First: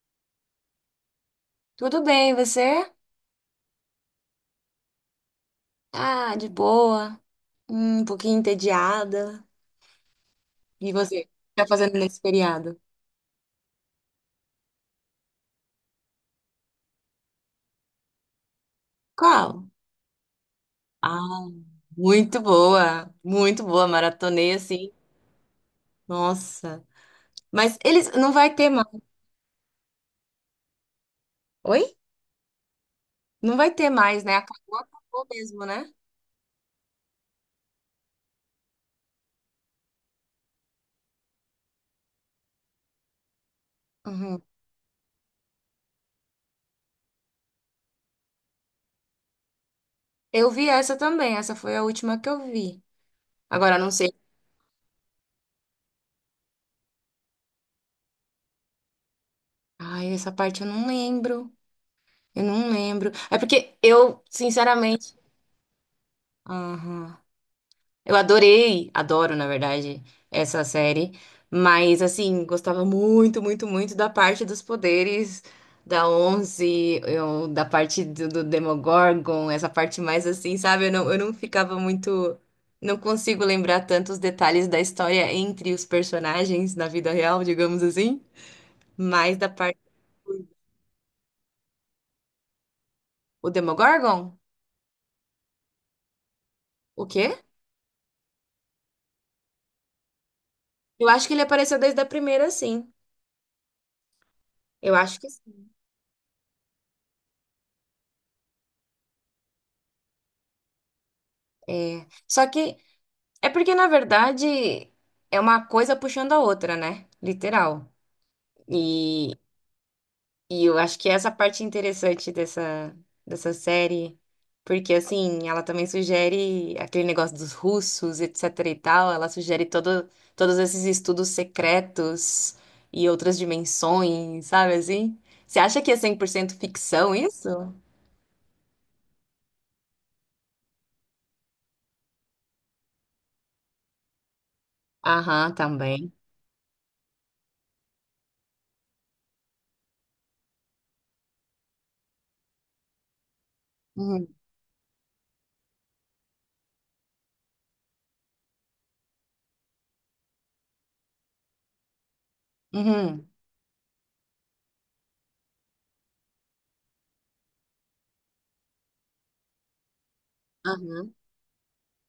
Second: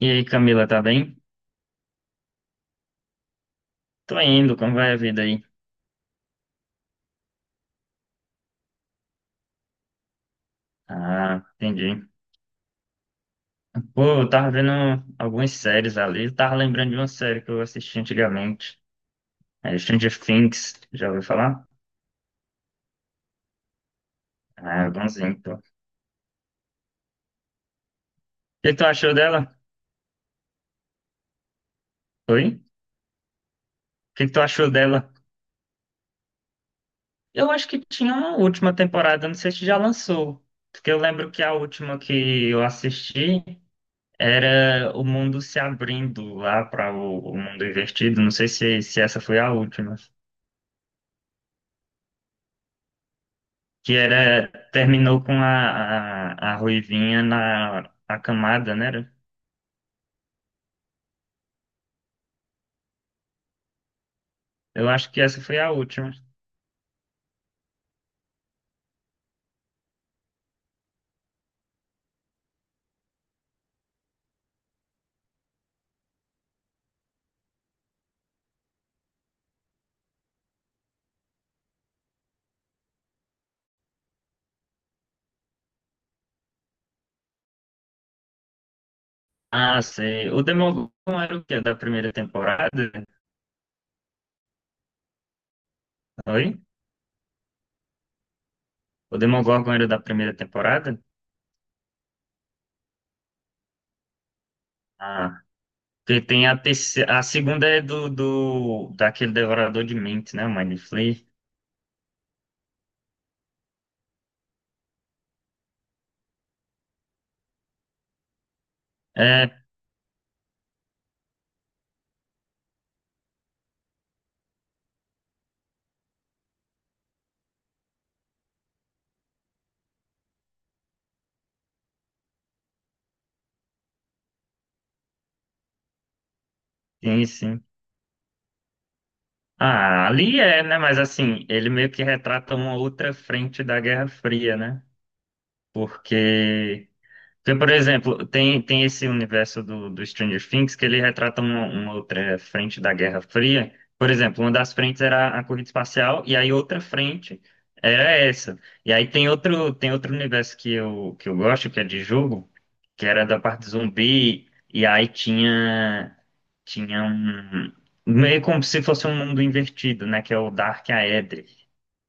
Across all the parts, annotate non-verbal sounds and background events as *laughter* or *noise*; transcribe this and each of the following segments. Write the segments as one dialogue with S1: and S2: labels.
S1: E aí, Camila, tá bem?
S2: Tudo bem, e você?
S1: Tô indo, como vai a vida aí?
S2: Ah, de boa. Um pouquinho entediada. E você? O que
S1: Ah,
S2: tá fazendo
S1: entendi.
S2: nesse feriado?
S1: Pô, eu tava vendo algumas séries ali, eu tava lembrando de uma série que eu assisti antigamente,
S2: Qual?
S1: é Stranger Things, já ouviu
S2: Ah,
S1: falar?
S2: muito boa. Muito boa. Maratonei
S1: Ah,
S2: assim.
S1: bonzinho, pô. O
S2: Nossa. Mas eles não vai ter
S1: que que tu
S2: mais.
S1: achou dela?
S2: Oi?
S1: Oi?
S2: Não vai ter
S1: O
S2: mais,
S1: que que
S2: né?
S1: tu achou
S2: Acabou,
S1: dela?
S2: acabou mesmo, né?
S1: Eu acho que tinha uma última temporada, não sei se já lançou, porque eu lembro que a última que eu assisti
S2: Uhum.
S1: era o mundo se abrindo lá para o mundo invertido, não sei se essa foi a última.
S2: Eu vi essa também. Essa foi a última que eu vi. Agora, não
S1: Que
S2: sei.
S1: era terminou com a Ruivinha na a camada, né?
S2: Ai, essa parte eu não lembro. Eu não lembro. É porque eu,
S1: Eu acho
S2: sinceramente.
S1: que essa foi a última.
S2: Aham. Eu adorei, adoro, na verdade, essa série, mas assim, gostava muito, muito, muito da parte dos poderes da Onze, da parte do Demogorgon, essa parte mais assim, sabe? Eu não ficava muito. Não consigo lembrar tantos detalhes da história entre os personagens na vida real, digamos assim, mas da parte.
S1: Ah, sei. O Demogorgon era o quê? Da primeira temporada?
S2: O Demogorgon?
S1: Oi?
S2: O quê?
S1: O Demogorgon era da primeira temporada?
S2: Eu acho que ele apareceu desde a primeira, sim. Eu acho que
S1: Ah,
S2: sim.
S1: porque tem a terceira, a segunda é do daquele Devorador de Mentes, né? O Mind Flayer.
S2: É. Só que. É porque, na verdade, é uma coisa puxando a outra, né? Literal. E,
S1: É,
S2: e eu acho que essa parte interessante dessa série, porque, assim, ela também sugere aquele negócio dos russos, etc e tal, ela sugere todos esses estudos secretos e outras dimensões, sabe assim? Você acha que é 100% ficção
S1: sim,
S2: isso?
S1: sim. Ah, ali é, né? Mas assim, ele meio que retrata uma outra frente da Guerra Fria, né?
S2: Aham, também.
S1: Porque tem, por exemplo, tem esse universo do Stranger Things que ele retrata uma outra frente da Guerra Fria. Por
S2: Uhum.
S1: exemplo, uma das frentes era a corrida espacial e aí outra frente era essa. E aí tem outro, universo que eu gosto, que é de jogo, que era
S2: Uhum.
S1: da parte zumbi, e aí tinha um, meio como se fosse um mundo invertido, né? Que é o Dark
S2: Aham.
S1: Aether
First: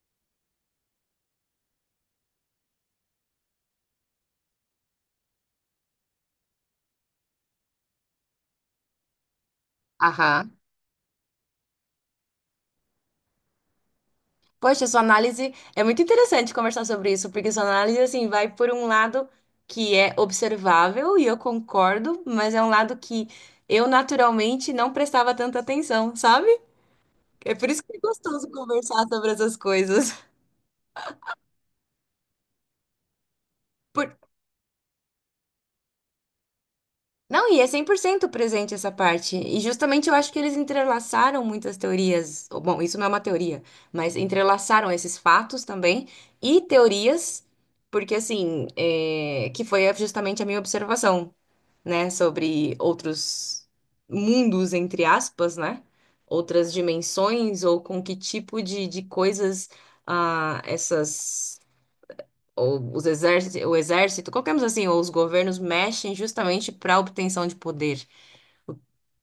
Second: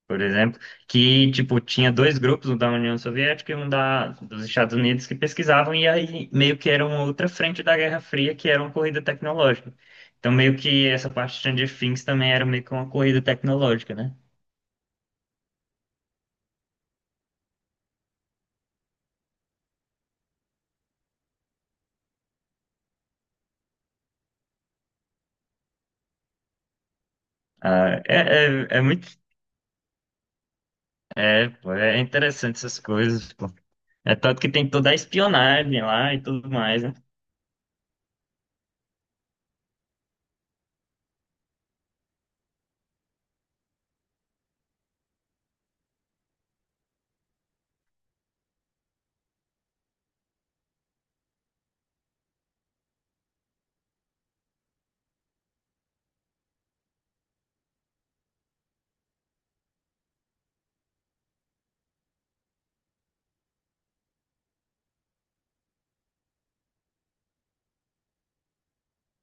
S1: por exemplo, que tipo tinha dois grupos, um da União Soviética e um dos Estados Unidos que pesquisavam e aí meio que era uma outra frente da Guerra Fria que era uma corrida tecnológica. Então meio
S2: Aham.
S1: que essa parte de Stranger Things também era meio que uma corrida tecnológica, né?
S2: Poxa, sua análise é muito interessante conversar sobre isso, porque sua análise assim vai por um lado que é observável e eu concordo, mas é um lado que eu naturalmente não prestava tanta atenção, sabe? É por isso que é
S1: Ah,
S2: gostoso
S1: é
S2: conversar
S1: muito
S2: sobre essas coisas. *laughs*
S1: pô, é interessante essas coisas, pô. É
S2: Por-
S1: tanto que tem toda a espionagem lá e tudo mais, né?
S2: Não, e é 100% presente essa parte. E justamente eu acho que eles entrelaçaram muitas teorias. Ou, bom, isso não é uma teoria, mas entrelaçaram esses fatos também e teorias. Porque assim, é, que foi é, justamente a minha observação. Né, sobre outros mundos, entre aspas, né, outras dimensões, ou com que tipo de coisas ah, essas, ou os exércitos o exército, qualquer coisa assim, ou os governos mexem justamente para obtenção de poder,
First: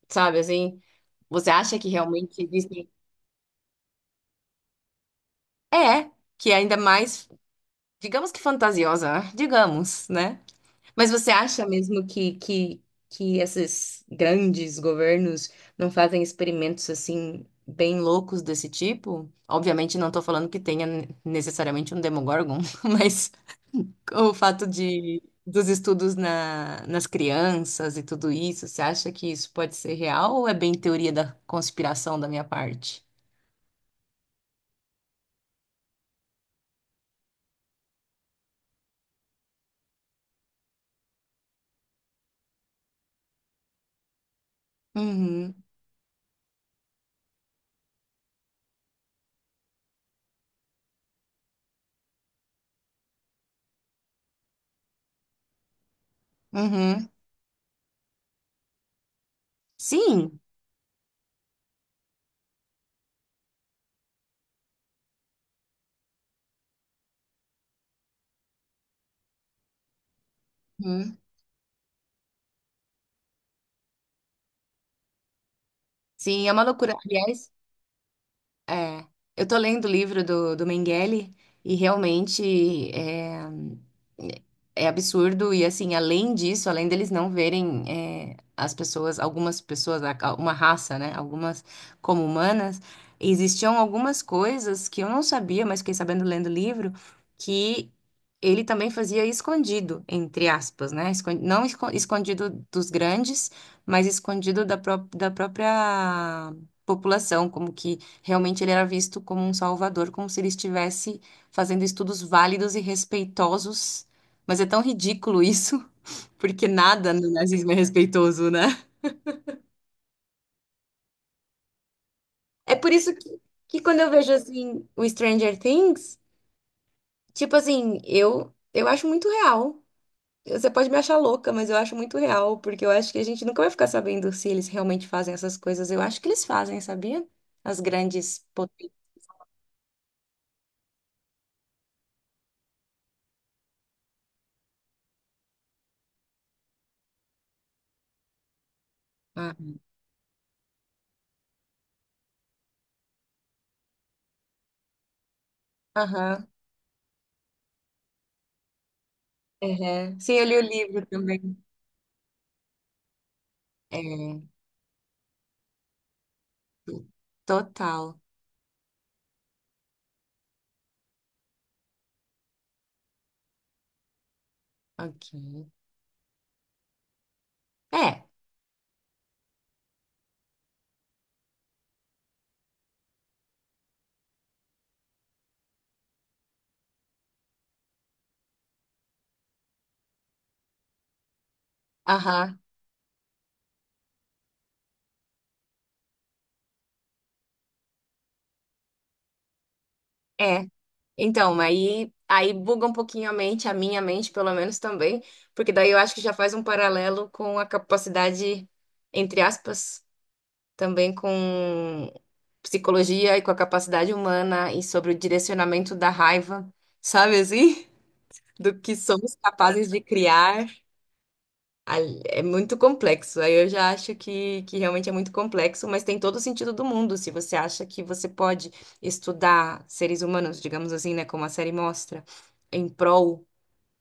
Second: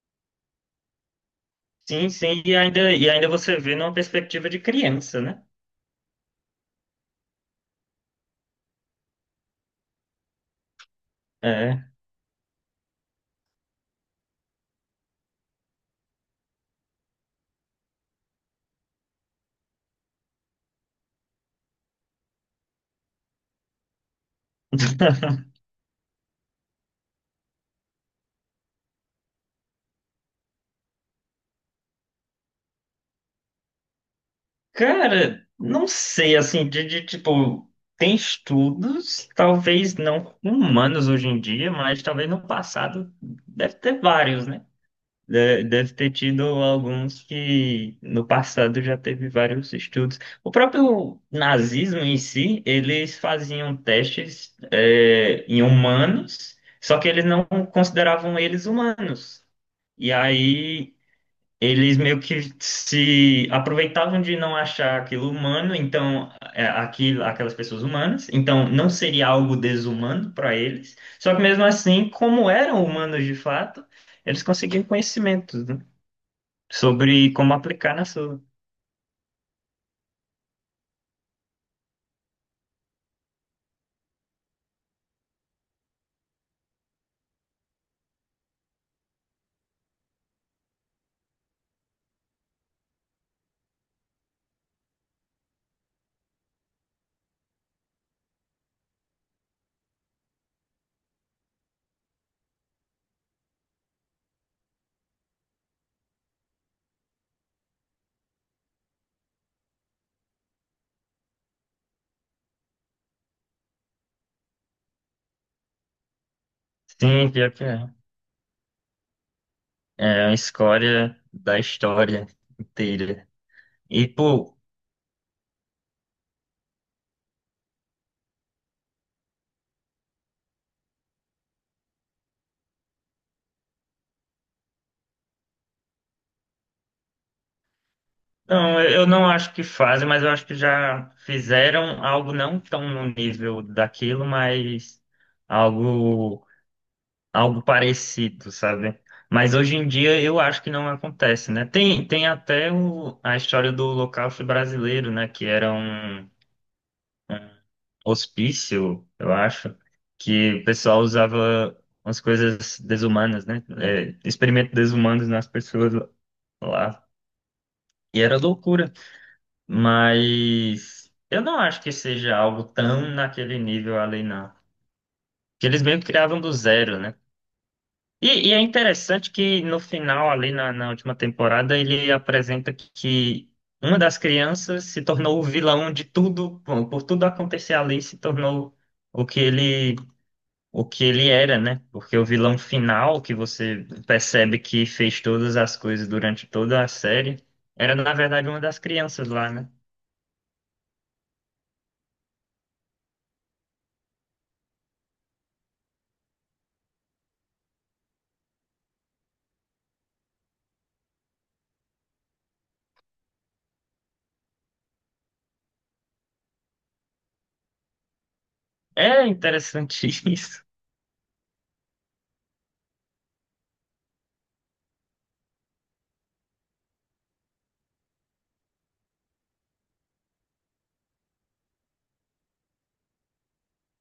S2: sabe, assim, você acha que
S1: Sim,
S2: realmente
S1: sim, e
S2: existem?
S1: ainda, e ainda você vê numa perspectiva de criança, né?
S2: É, que é ainda mais, digamos que fantasiosa, né? Digamos, né? Mas você acha
S1: É.
S2: mesmo que esses grandes governos não fazem experimentos assim bem loucos desse tipo? Obviamente não estou falando que tenha necessariamente um Demogorgon, *laughs* mas o fato de
S1: *laughs*
S2: dos estudos na, nas crianças e tudo isso, você acha que isso pode ser real ou é bem teoria da conspiração da minha parte?
S1: Cara, não sei, assim, tipo, tem estudos, talvez não com humanos hoje em dia, mas talvez no passado deve ter vários, né?
S2: Uhum,
S1: Deve ter tido alguns que no passado já teve vários estudos. O próprio nazismo em si, eles faziam testes, em humanos, só
S2: uhum.
S1: que eles não consideravam eles humanos. E
S2: Sim.
S1: aí eles meio que se aproveitavam de não achar aquilo humano, então aquelas pessoas humanas, então não seria algo desumano para eles.
S2: Uhum.
S1: Só que mesmo assim, como eram humanos de fato, eles conseguiam conhecimentos, né,
S2: Sim, é uma loucura.
S1: sobre
S2: Aliás,
S1: como aplicar na sua.
S2: é, eu tô lendo o livro do Mengele e realmente é é absurdo. E assim, além disso, além deles não verem é, as pessoas, algumas pessoas, a- uma raça, né? Algumas como humanas, existiam algumas coisas que eu não sabia, mas fiquei sabendo lendo o livro, que ele também fazia escondido, entre aspas, né? Escon- não esco- escondido dos grandes, mas escondido da, pró- da própria população, como que. Realmente ele era visto como um salvador, como se ele estivesse fazendo estudos válidos e respeitosos. Mas é tão ridículo isso, *laughs* porque nada no
S1: Sim, pior que
S2: nazismo é
S1: é.
S2: respeitoso, né?
S1: É a escória da história
S2: É por isso
S1: inteira.
S2: que quando
S1: E,
S2: eu vejo
S1: pô.
S2: assim o Stranger Things, tipo assim, eu acho muito real. Você pode me achar louca, mas eu acho muito real, porque eu acho que a gente nunca vai ficar sabendo se eles realmente fazem essas coisas. Eu acho que eles fazem, sabia? As grandes
S1: Não, eu
S2: potências.
S1: eu não acho que fazem, mas eu acho que já fizeram algo não tão no nível daquilo, mas algo algo parecido, sabe? Mas
S2: Ah,
S1: hoje em dia eu acho que não acontece, né? Tem até a história do Holocausto brasileiro, né? Que era um
S2: aham.
S1: hospício, eu acho,
S2: Uhum. Sim, eu
S1: que
S2: li o
S1: o pessoal
S2: livro também.
S1: usava umas coisas desumanas, né? É,
S2: É.
S1: experimentos desumanos nas pessoas lá.
S2: Total.
S1: E era loucura. Mas eu não acho que seja algo tão naquele nível ali, não.
S2: Ok.
S1: Que eles meio que criavam do zero, né?
S2: É.
S1: E é interessante que no final, ali na última temporada, ele apresenta que uma das crianças se tornou o vilão de tudo, bom, por tudo acontecer ali, se tornou o que ele, o que ele era, né? Porque o vilão
S2: Aham.
S1: final, que você percebe que fez todas as coisas durante toda a série, era na verdade uma das crianças lá, né?
S2: É. Então, aí buga um pouquinho a mente, a minha mente, pelo menos também, porque daí eu acho que já faz um paralelo com a capacidade, entre aspas, também com psicologia e com a capacidade humana e sobre o direcionamento da raiva, sabe assim? *laughs* Do que
S1: É
S2: somos capazes de
S1: interessante *laughs* isso.
S2: criar. Ali- é muito complexo. Aí eu já acho que realmente é muito complexo, mas tem todo o sentido do mundo. Se você acha que você pode estudar seres humanos, digamos assim, né, como a série mostra, em prol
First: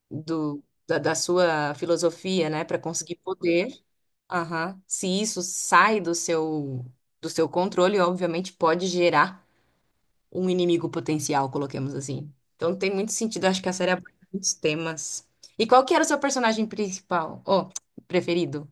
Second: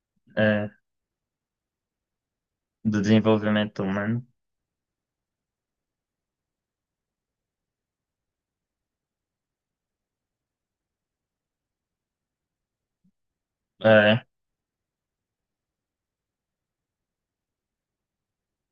S1: eh,
S2: da sua filosofia, né, para
S1: do
S2: conseguir poder,
S1: desenvolvimento humano.
S2: aham, se isso sai do seu controle, obviamente pode gerar um inimigo potencial, coloquemos assim. Então tem muito sentido. Acho que a série aborda
S1: Eh,
S2: muitos temas. E qual que era o seu personagem principal? Oh, preferido?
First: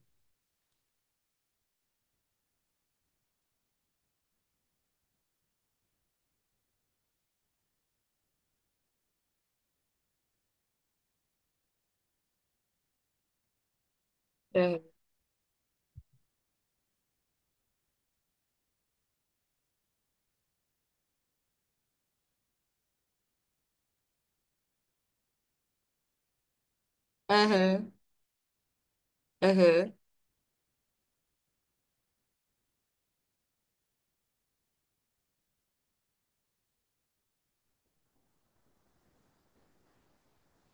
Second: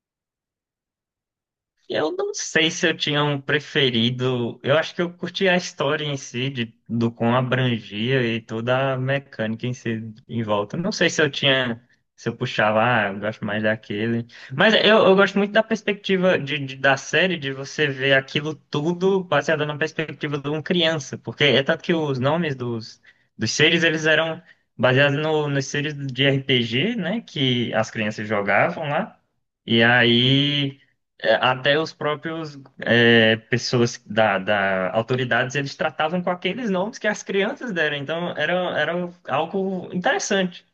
S1: Eu não sei se eu tinha um preferido. Eu acho que eu curti a história em si, do quão abrangia e toda a mecânica em si em volta. Não sei se eu tinha. Se eu puxava, ah, eu gosto mais daquele. Mas
S2: Aham,
S1: eu gosto muito da perspectiva da série, de você ver aquilo tudo baseado na perspectiva de uma criança. Porque é tanto que os nomes dos seres, eles eram baseados no, nos seres de RPG, né? Que as
S2: aham,
S1: crianças jogavam lá. E
S2: aham,
S1: aí. Até os próprios pessoas da autoridades eles tratavam com aqueles nomes que as crianças deram, então era algo interessante.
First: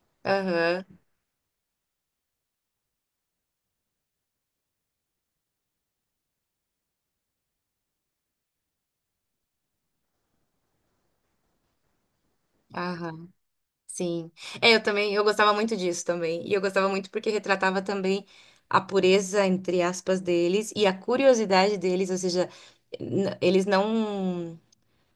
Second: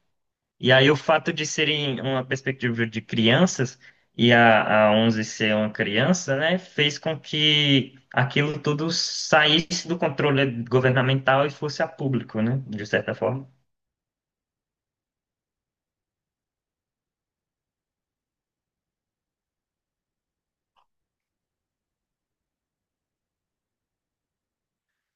S1: E
S2: aham,
S1: aí o fato de serem uma perspectiva de crianças e a Onze ser uma criança, né, fez com que aquilo tudo saísse do controle governamental e fosse a público, né, de certa
S2: aham,
S1: forma.
S2: sim. É, eu também, eu gostava muito disso também. E eu gostava muito porque retratava também a pureza, entre aspas, deles e a curiosidade deles, ou seja, n- eles não.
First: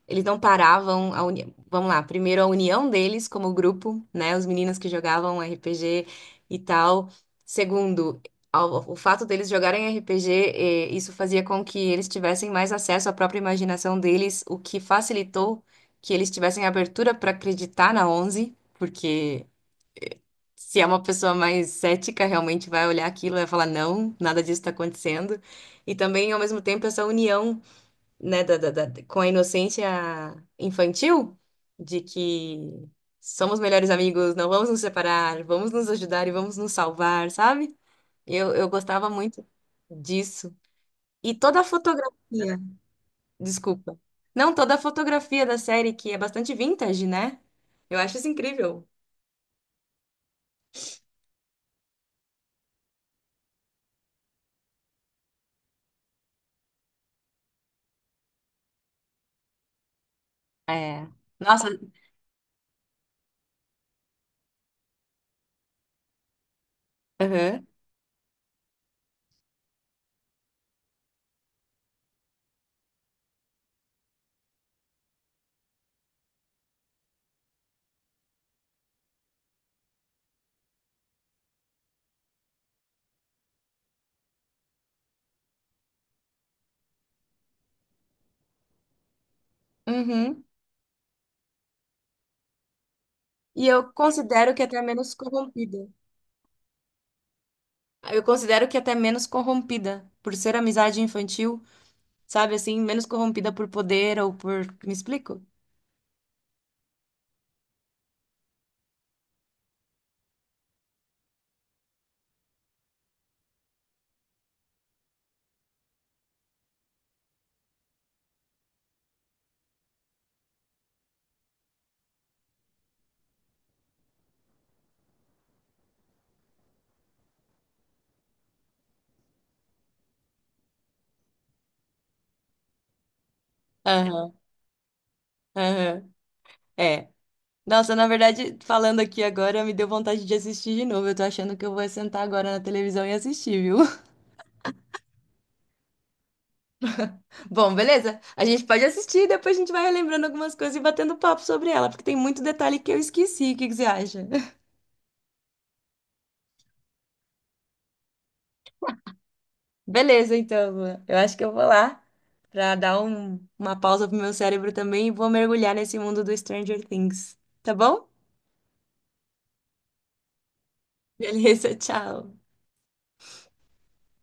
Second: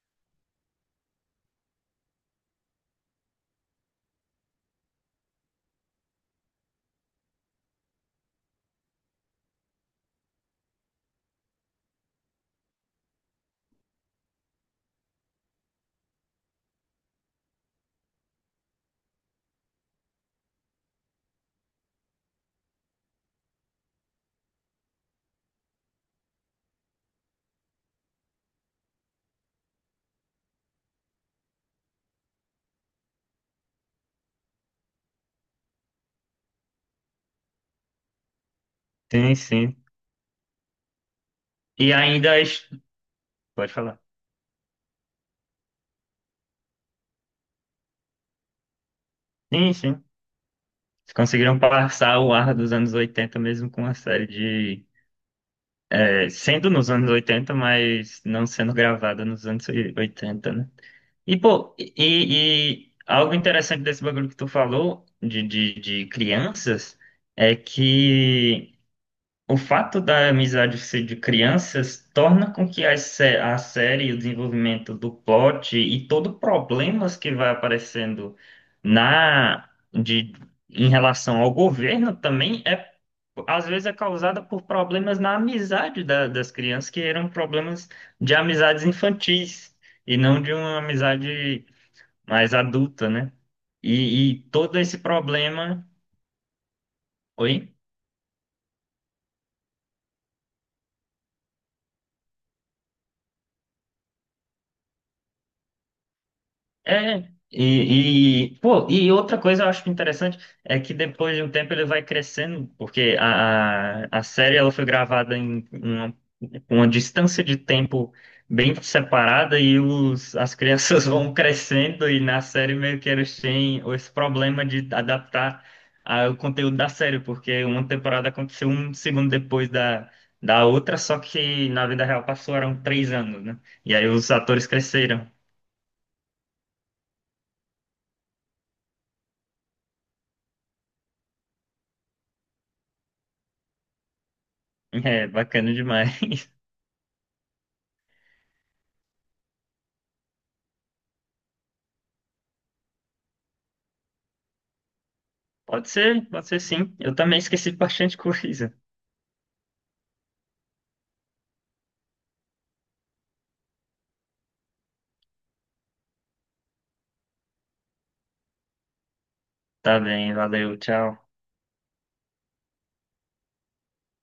S2: Eles não paravam a uni... Vamos lá, primeiro a união deles como grupo, né? Os meninos que jogavam RPG e tal. Segundo, ao- o fato deles jogarem RPG, isso fazia com que eles tivessem mais acesso à própria imaginação deles, o que facilitou que eles tivessem abertura para acreditar na Onze, porque se é uma pessoa mais cética, realmente vai olhar aquilo e vai falar, não, nada disso está acontecendo. E também, ao mesmo tempo, essa união né, com a inocência infantil, de que somos melhores amigos, não vamos nos separar, vamos nos ajudar e vamos nos salvar, sabe? Eu gostava
S1: Sim,
S2: muito
S1: sim.
S2: disso. E toda a
S1: E ainda
S2: fotografia,
S1: pode falar.
S2: desculpa. Não, toda a fotografia da série, que é bastante vintage, né? Eu acho isso incrível.
S1: Sim, sim. Eles conseguiram passar o ar dos anos 80 mesmo com uma série de, sendo nos anos 80, mas não sendo gravada nos anos 80, né?
S2: É.
S1: E,
S2: Nossa,
S1: pô, e algo interessante desse bagulho que tu falou de crianças é
S2: aham.
S1: que. O fato da amizade ser de crianças torna com que a série, o desenvolvimento do plot e todo o problemas que vai aparecendo na de em relação ao governo também é às vezes é causada por problemas na amizade das crianças que eram problemas de amizades infantis e não
S2: Uhum.
S1: de uma amizade mais adulta, né?
S2: E eu
S1: E
S2: considero que é
S1: todo
S2: até
S1: esse
S2: menos corrompida.
S1: problema, oi?
S2: Eu considero que é até menos corrompida por ser amizade infantil. Sabe assim, menos corrompida por poder ou por. Me explico?
S1: É, pô, e outra coisa eu acho interessante é que depois de um tempo ele vai crescendo, porque a série ela foi gravada em uma distância de tempo bem separada e as crianças *laughs* vão crescendo e na série meio que eles têm esse problema de adaptar o conteúdo da série, porque uma temporada aconteceu um segundo depois da outra, só que na vida real passaram 3 anos, né? E aí os
S2: Aham,
S1: atores cresceram. *laughs*
S2: aham, é. Nossa, na verdade, falando aqui agora, me deu vontade de assistir de novo. Eu tô achando que eu vou sentar agora na televisão e assistir, viu?
S1: É, bacana demais.
S2: *laughs* Bom, beleza? A gente pode assistir e depois a gente vai relembrando algumas coisas e batendo papo sobre ela, porque tem muito detalhe que eu esqueci. O que que você acha? *laughs*
S1: Pode ser sim. Eu também esqueci bastante *laughs* coisa.
S2: Beleza, então, Lua. Eu acho que eu vou lá pra dar um- uma pausa pro meu cérebro também e vou mergulhar nesse mundo do Stranger Things, tá bom?
S1: Tá bem, valeu, tchau.
S2: Beleza, tchau.